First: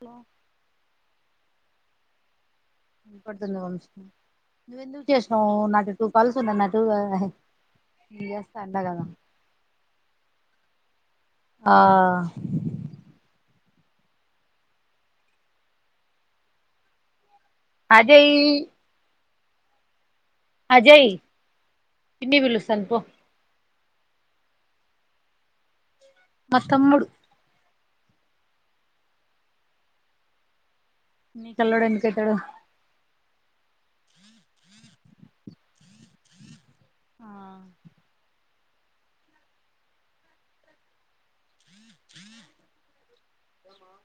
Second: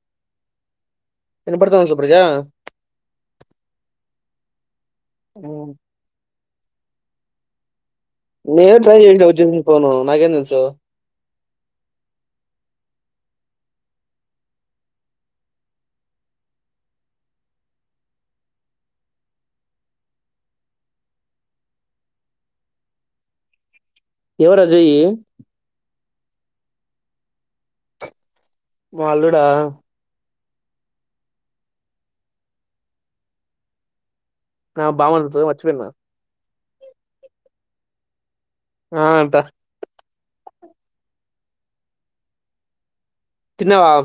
Hello ఇన పడుతు సుప్రజా ఇ పడుతున్న అంష నువ్వెందుకు చేసినావు నాకే టు కాల్స్ పో నన్నటు నేను ట్రై చేసిన వచ్చింది ఫోన్ నాకేం తెలుసు చో ఆ అదే ఈ అజయ్ పిన్ని పిలుస్తాంది పో ఎవ్వరు అజయ్ మా తమ్ముడు మా అల్లుడా నీకు అల్లుడు ఎందుకైతాడు ఆ బామర్ది అయితాడు మర్చిపోయిన ఆ ఆ అంటా తిన్నావా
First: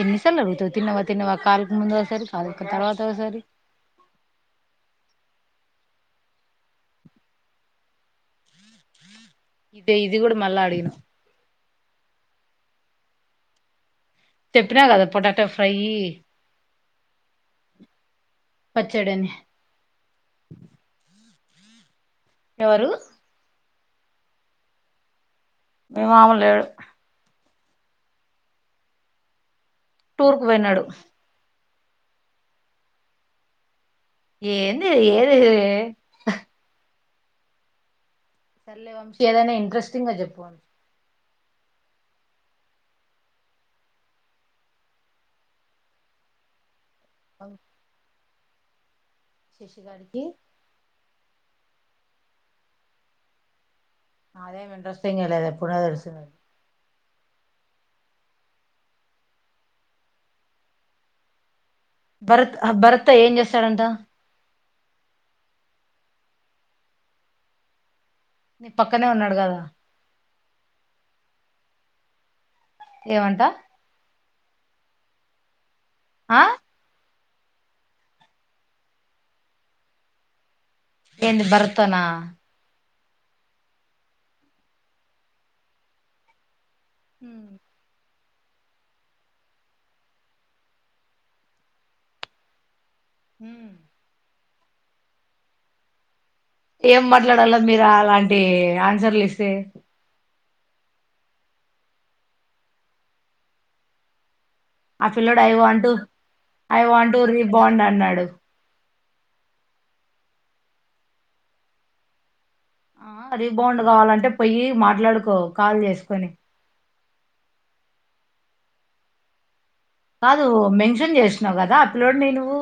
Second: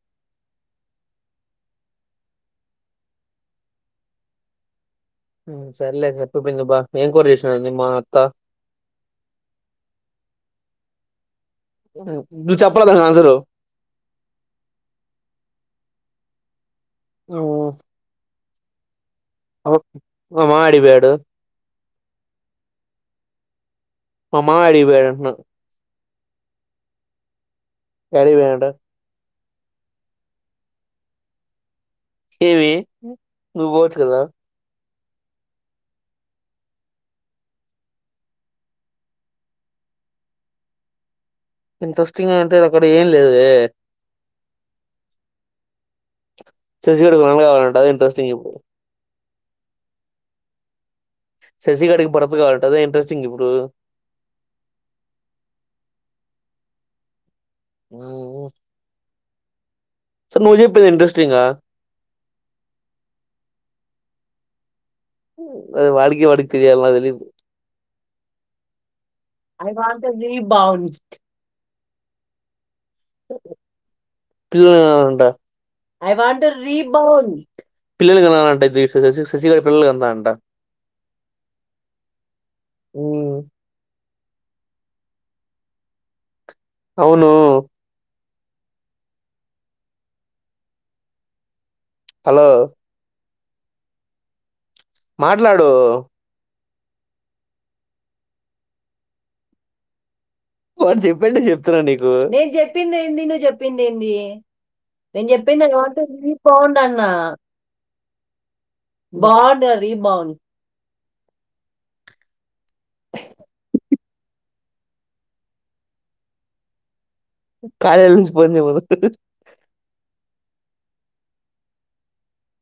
ఎన్నిసార్లు అడుగుతావ్ తిన్నావా తిన్నవా అక్క అంతకు ముందు ఒకసారి కాదు ఒక తర్వాత ఒకసారి మ్మ్ సర్లే అక్క తప్పు అయ్యింది అబ్బ ఏం కూర చేసినారు మీ మా అత్త ఇదే ఇది కూడా మళ్ళా అడిగినా అవున నువ్వు చెప్పల్ల కదా ఆన్సర్ చెప్పినా కదా పొటాటో ఫ్రై ఓ ప మడి బేడు ఎవరు మామా అడిపోడంన్నా మీ మామ లేడు యాడికి పోయినట్టు టూర్కు పోయినాడు ఏవి నువ్ వో చ్ గదా ది ఏంది ఏ హే హే సర్లే వంశీ ఏదైనా ఇంట్రెస్టింగ్ గా చెప్పు ఇంట్రెస్టింగ్ అంటే నా క్కడ ఏం లేదు వే శశి గాడు [unintelligible] వంశీ కావాలంట ఎంటూ తేవు శశి గాడికి శశి గాడికి భరత్ కావాలట అదే ఇంట్రెస్టింగ్ ఇప్పుడు అదే ఏం ఇంట్రెస్టింగా లేదు ఎప్పుడో తెలుసు నాకు ఓ ఓ సార్ నువ్ చెప్పేది ఇంట్రెస్టింగ్ ఆ భరత్ హా భరత్ తో ఏం చేస్తాడంట అది వాడికి వాడికి తెలియాల నాకు తెలీదు నీ పక్కనే ఉన్నాడు కదా అది బాగుంటుంది ది బాగుంన్ ఏమంట పిల్లల్ని కనాలంట ఐ ఆ వాంట్ టు రీబౌంన్ పిల్లల్ని కనాలంట ఇదీ శాసి శశిికళ పిల్లలు కంది అంట ఏంది భరత్ తో నా హుమ్ అవును హలో మ్ హు మాట్లాడు ఏం మాట్లాడల మీరు అలాంటి ఆన్సర్లు ఇస్తే వాడు చెప్పండే చెప్తున్నా నీకు నేను చెప్పింది ఏంది నువ్వు చెప్పింది ఏంది ఆ నేను పిల్లోడు ఐ చెప్పింది want to want rebound I అన్న వాంట్ టు రీ బాండ్ అన్నాడు బాండ్ రీబౌండ్ ఆ రీ బౌండ్ కావాలంటే పొయ్యి మాట్లాడుకో కాల్ చేసుకొని కార్యాల నుంచి ఫోన్ చేయమను కాదు మెన్షన్ చేసినావు కదా ఆ పిల్లోడిని నువ్వు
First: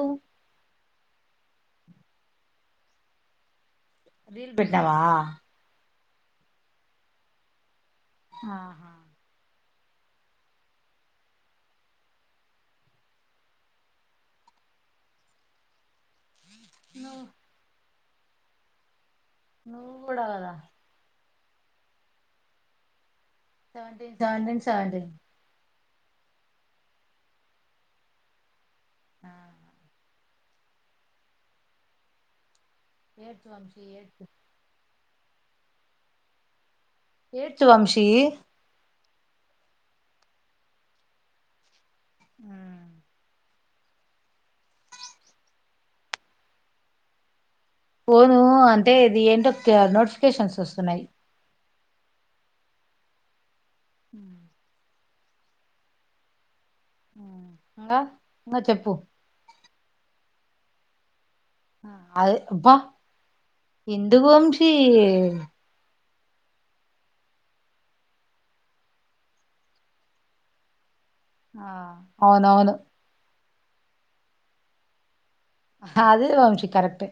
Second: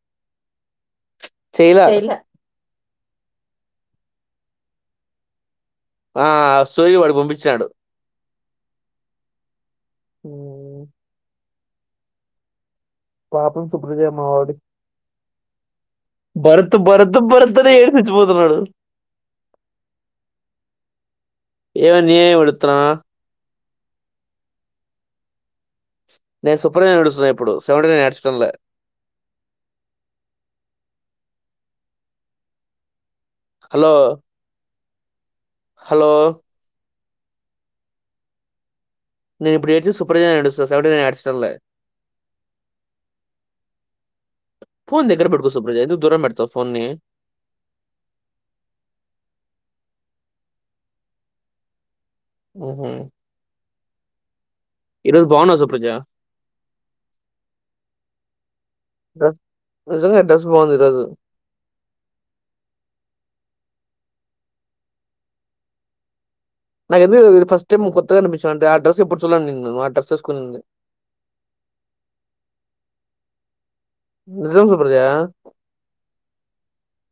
చెయ్ల రీల్ పెట్టినావా ఆ సోయి వాడు పంపించినాడు ఆహా పాపం సుప్రజయ మావాడి బరుత్ బరుత్ నువ్వు బరుత్నే ఇగ తెచ్చిపోతున్నాడు నువ్ కూడా కదా ఏవ న ఉతురా జడి జడిన్ సడిన్ నేను సుప్రజ నేడుస్తున్నాను ఇప్పుడు సెవెంటీ నేడ్చడంలే హా ఏచ వంశి ఏటి హాలో ఏంటి వంశీ నను ఇప్పుడు ఏడుతు సూపర్జడు సవెంటీ నేడ్చడ్ లే ఫోన్ దగ్గర బెట్కో సుప్రజా ఎందుకు దూరం పెడ్తావ్ ఫోన్నీ పోను అంటే ఇది ఏంటో కె నోటిఫికేషన్స్ వస్తున్నాయి హు ఈ రోజు బాగున్నావు సుప్రజ ఇంగా ఇంగా చెప్పు డ్రెస్ నిజంగా డ్రెస్ బాగుంది ఈ రోజు అది అబ్బ ఎందుకు వంశీ నాకెందుకో ఫస్ట్ టైం కొత్తగా కనిపించాను అంటే ఆడ్రస్ ఎప్పుడు చూడాలే నిన్ను ఆ అడ్రస్ వేసుకొని ఆ అవునవును నిజాం సుప్రజ అదే వంశీ కరెక్టే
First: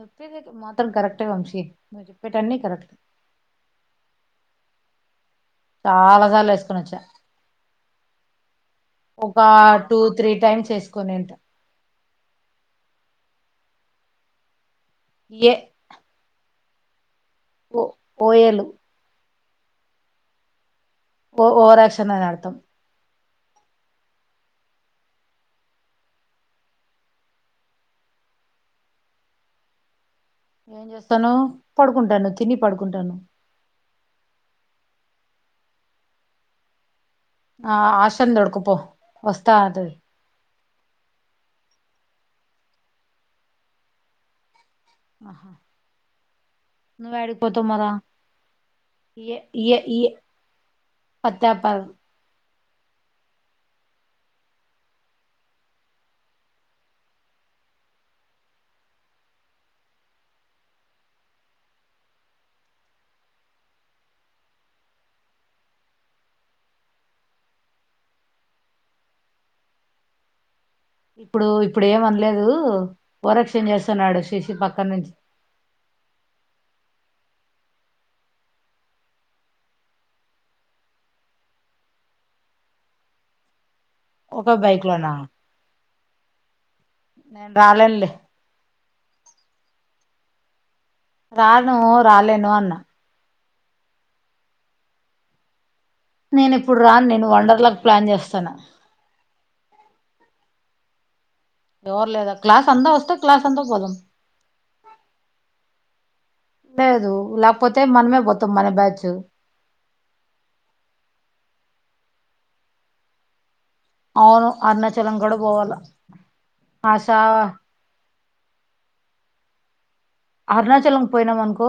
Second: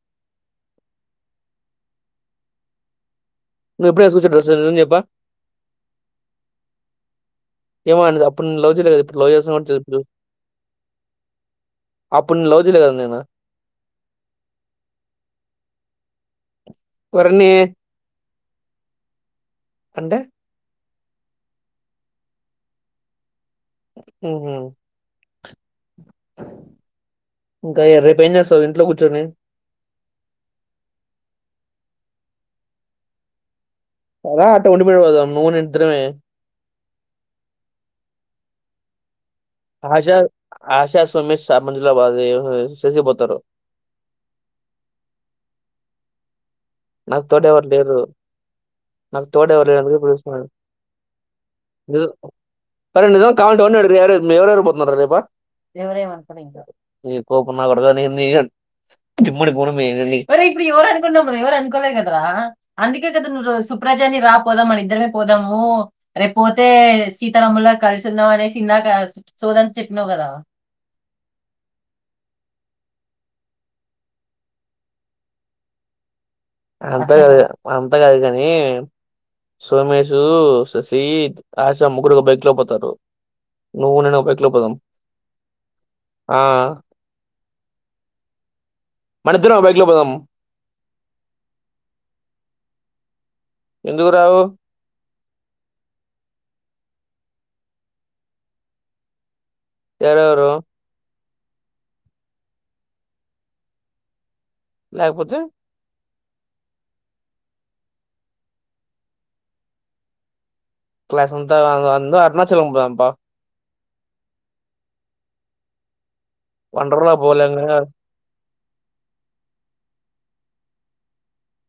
చెప్పేది నువ్వు మాత్రం కరెక్టే వంశీ నువ్వు చెప్పేటన్నీ కరెక్ట్ నువ్వు ఎప్పుడూ నిజం చెయప్ప చాలా సార్లు ఏసుకుని వచ్చా ఎమోలే అప్పుడు నిన్ను లవ్ కదా ఇప్పుడు లవ్ ఒక చేస టూ ఇప్పుడు త్రీ టైమ్స్ వేసుకొనింట అప్పుడు లవ్ చేయలే కద నేను ఎ ఎవరిని పో పోయలు అంటే ఓ ఓవర్ ఆక్షన్ అని అర్థం ఉ ఇంకా రేపు ఏం చేస్తావు ఇంట్లో కూర్చోని ఏం చేస్తాను పడుకుంటాను తిని పడుకుంటాను అదా అట్ట కొంట మీద పోదాం నువు నేను ఇద్దరమే ఆ ఆశ నీ తోడుకొనిపో ఆశ ఆశా సుమిష్ స మజలా బ చేసిపోతారు ఆహా నువ్వు నాకు యాడికి తోడ ఎవరు పోతావ్ మరా లేరు నాకు ఇయ తోడ ఎవరు ఇయ లేరు అందుకే ఇయ పిలుస్తాను పత్తాప కావాలి అంటే ఎవరు ఎవరు పోతున్నారా రేపు ఎవరో ఏమి పా ఇంకా ఈ కొవ్వు నా కొడుకు నీ జిమ్మాడి పోని అరే ఎవరు అడుగుతున్నారు రా లే కదరాా అందుకే కదా నువ్వు సుప్రాజాన్ని రా పోదాం మన ఇద్దరమే పోదాము రేపు పోతే సీతారాములా కలిసిందాం అనేసి నాక సోది అంత చెప్పినావు కదా ఇప్పుడూ ఇప్పుడు ఏమనలేదూ ఓవరాక్షన్ చేస్తున్నాడు శశి పక్కన నుంచి. అంత గాదు అంతా గాదు కానీ సోమేశూ, శశీ, ఆశ ముగ్గురు ఒక బైక్ లో పోతారు. నువ్వు నేను ఒక బైక్ లో పోదాం. ఆ నేన్ రాలేను లే. మనిద్దరం ఒక బైక్లో పోదాం. రానూ రాలేను అన్నా. ఎందుక్రావూ. నేన్ ఇప్పుడు రాన్ నేను వండర్ లాక్ ప్లాన్ చేస్తున్న. ఎవరెవరూ. ఎవరు లేదా క్లాస్ అంతా వస్తే క్లాస్ అంతా పోదాం. లేకపోతే. లేదూ. లేకపోతే మనమే పోతాం మన బ్యాచు. క్లాస్ంతా గాదు అందరం అరుణాచలం పోదాం పా. అవును అరుణాచలం గూడా పోవాల. ఆశ వండర్లా పోలేంగా అరుణాచలం పోయినాం అనుకో,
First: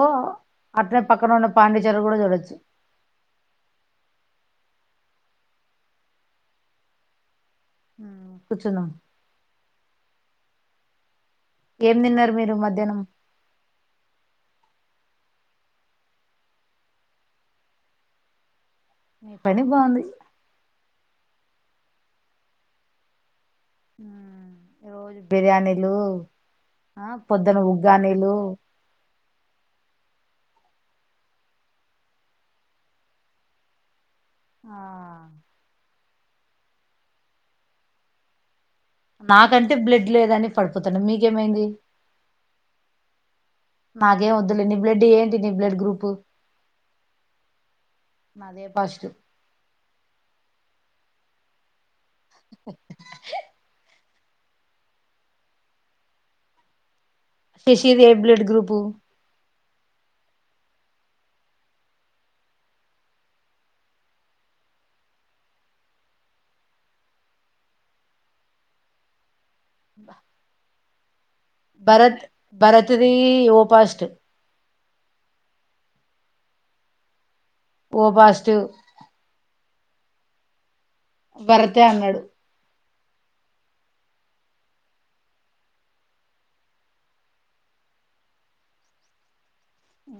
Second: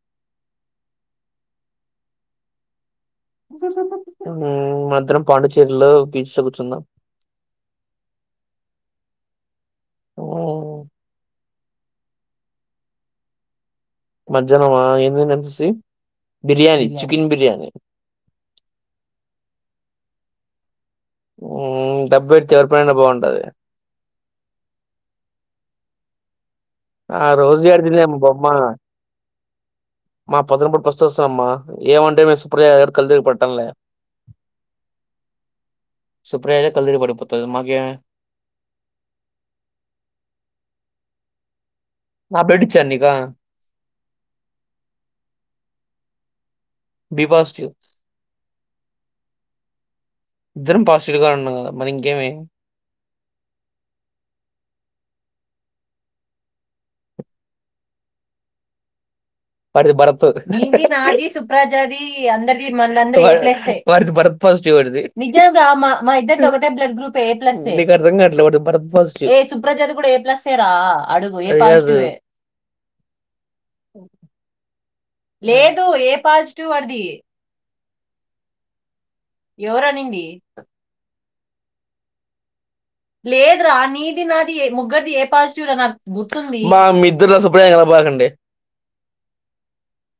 అట్నే పక్కన ఉన్న పాండిచర్రీ కూడా చూడొచ్చు. ఊ మన్నిద్దరం పాండిచ్చేరిలో బీచ్ లో కూర్చుందాం. ఊ కూర్చుందం. ఓ ఏం తిన్నారు మీరు మధ్యాహ్నం. మధ్యాహ్నం ఆ ఏం తిన్నాం శశీ బిర్యానీ చికెన్ బిర్యానీ. నీ పని బాగుంది. ఊ డబ్బు పెడితే ఎవరి పనైనా బాగుంటాది. ఆ రోజు బిర్యానీలూ. ఆ రోజు గాడిద మీదనే అమ్మ బొమ్మా. మా పొదునపూట పస్తు వస్తున్నా అమ్మా. ఏమంటే మెస్ [unintelligible] పడటంలే. ఆ సుప్రజ అయితే కళ్ళు తిరిగి పడిపోతది మాక్ ఏమీ నాకంటే బ్లడ్ లేదని పడిపోతున్న మీకేమైంది. నా బ్లడ్ ఇచ్చాను నీకా నాకేం వద్దులే, నీ బ్లడ్ ఈ ఏంటి నీ బ్లడ్ గ్రూపు. బి పాజిటివ్ నాది ఏ పాజిటివ్. ఇద్దరం పాజిటివ్ గానే ఉన్నాం గదా. మరి ఇంక్ ఏమై శశిది ఏ బ్లడ్ గ్రూపూ. వాడిది భరత్. వాడిది భరత్ పాజిటివ్ వాడిది. నీక్ అర్ధం కావట్లే వాడిది భరద్వాజ్ గ్రూప్ సుప్రజా ది కూడా ఏ ప్లస్సే రా. అడుగ్ భరత్ భరత్ది ఈ ఓ పాజిటివ్. లేదూ ఏ పాజిటివ్ వాడిది. O positive. ఎవరనిందీ. భరతే అన్నాడు. లేదురా నీది నాది ఏ ముగ్గరిది ఏ పాజిటివ్ రా నాకు గుర్తుందీ. అబ్బా మీ ఇద్దరు అసల్ సప్పుడుదేక అరవ బాకండి. ఆఓ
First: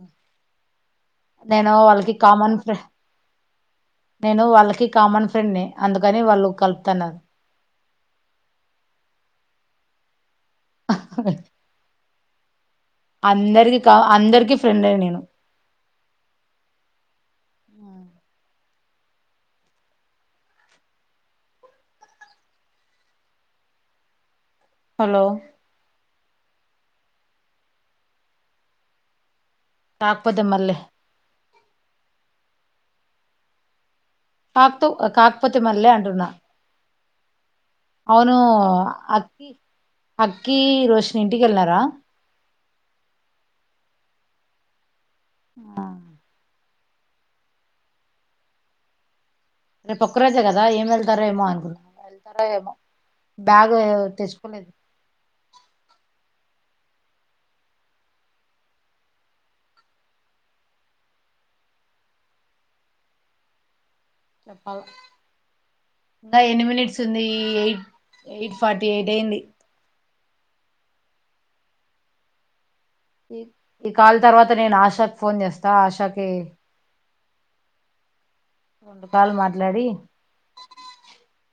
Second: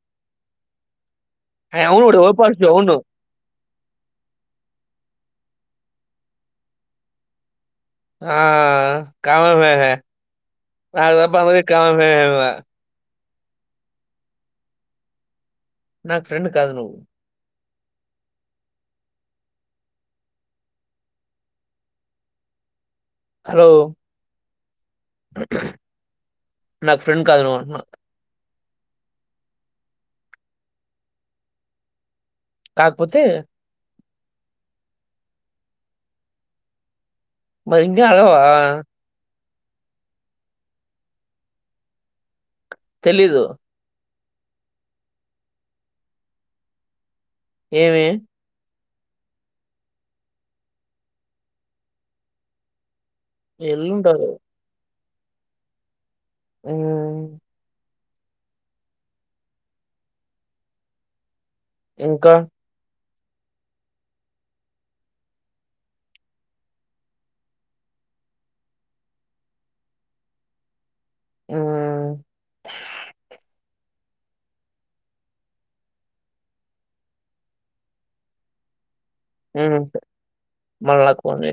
నేను అవును వాళ్ళకి వాడు ఓ కామన్ పాజిటివ్ ఫె అవును నేను వాళ్ళకి కామన్ ఫ్రెండ్ ని అందుకని వాళ్ళు కలుపుతన్నారు ఆ కామన్ ఆల్ అదప్ప అ కా వ అందరికి కా అందరికి ఫ్రెండ్ అ నేను నాకు ఫ్రెం కాదు ను్ హలో హలో నాకు ఫ్రెండ్ కాదు నువ్వు [unintelligible] కాకపోతే మళ్ళీ కాకపోతే కక్తు కాకపోతే మాన్లే అంటన్నా మరి ఇంకా అవును అడగవా అక్కి అకి రోషని ఇంటిక వెళ్లారా తెలీదు ఆ ఏమి రేపు ఒక్కరేజే కదా ఏం వెళ్తారో ఏమో అనుకున్నా ఏం వెళ్తారో ఏమో బ్యాగు ఏం ఎల్లుంటారు తెచ్చుకునేది మ్మ్ ఇంకా చెప్పాలా ఇంకా ఎన్ని మినిట్స్ ఉంది ఎయిట్ ఎయిట్ ఫార్టీ ఎయిట్ అయింది మ్మ్ ఈ ఈ కాల్ తర్వాత నేను ఆశాకి ఫోన్ చేస్తా ఆశాకి మ్మ్ మల్లా కొని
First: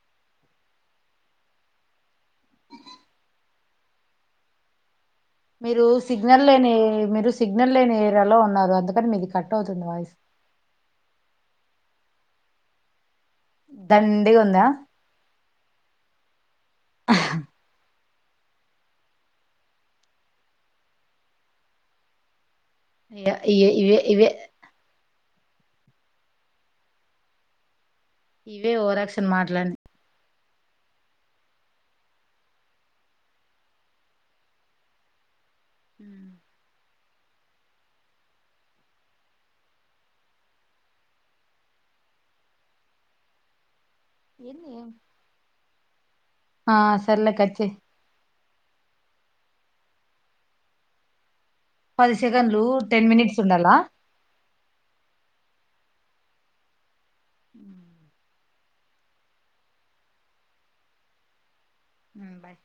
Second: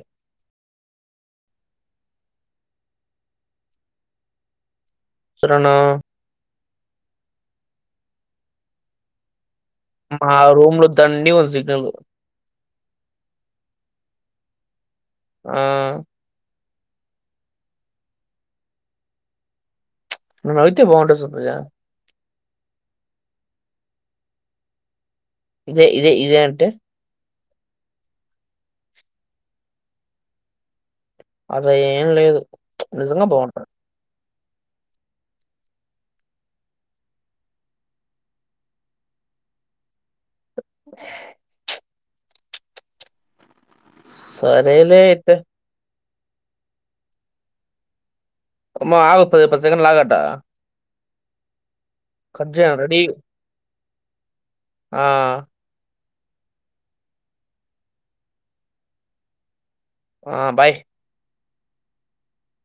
సురను మీరు సిగ్నల్ లేని నీ మీరు సిగ్నల్ లేని ఏరియాలో ఉన్నారు అందుకని మీది కట్ అవుతుంది వాయిస్ మా రూమ్ లో దండి వస్ సిగ్నల్ దండిగా ఉందా ఆ నువ్వు నవ్వితే బాగుంటావు సుప్రజ ఇగ ఇయే ఇ ఇవే ఇవే ఇదే ఇదే ఇదే అంటే ఇవే ఓవరాక్షన్ మాటలన్నీ అలా ఏం లేదు నిజంగా బాగుంటది సరేలే అయితే ఆ సర్లే కట్ చెయ్ అమ్మ ఆగు పది పది సెకండ్లు ఆగట్ట పది సెకండ్లు రెడీ టెన్ మినిట్స్ ఉండాలా ఆ మ్మ్ ఆ బాయ్ మ్మ్ బాయ్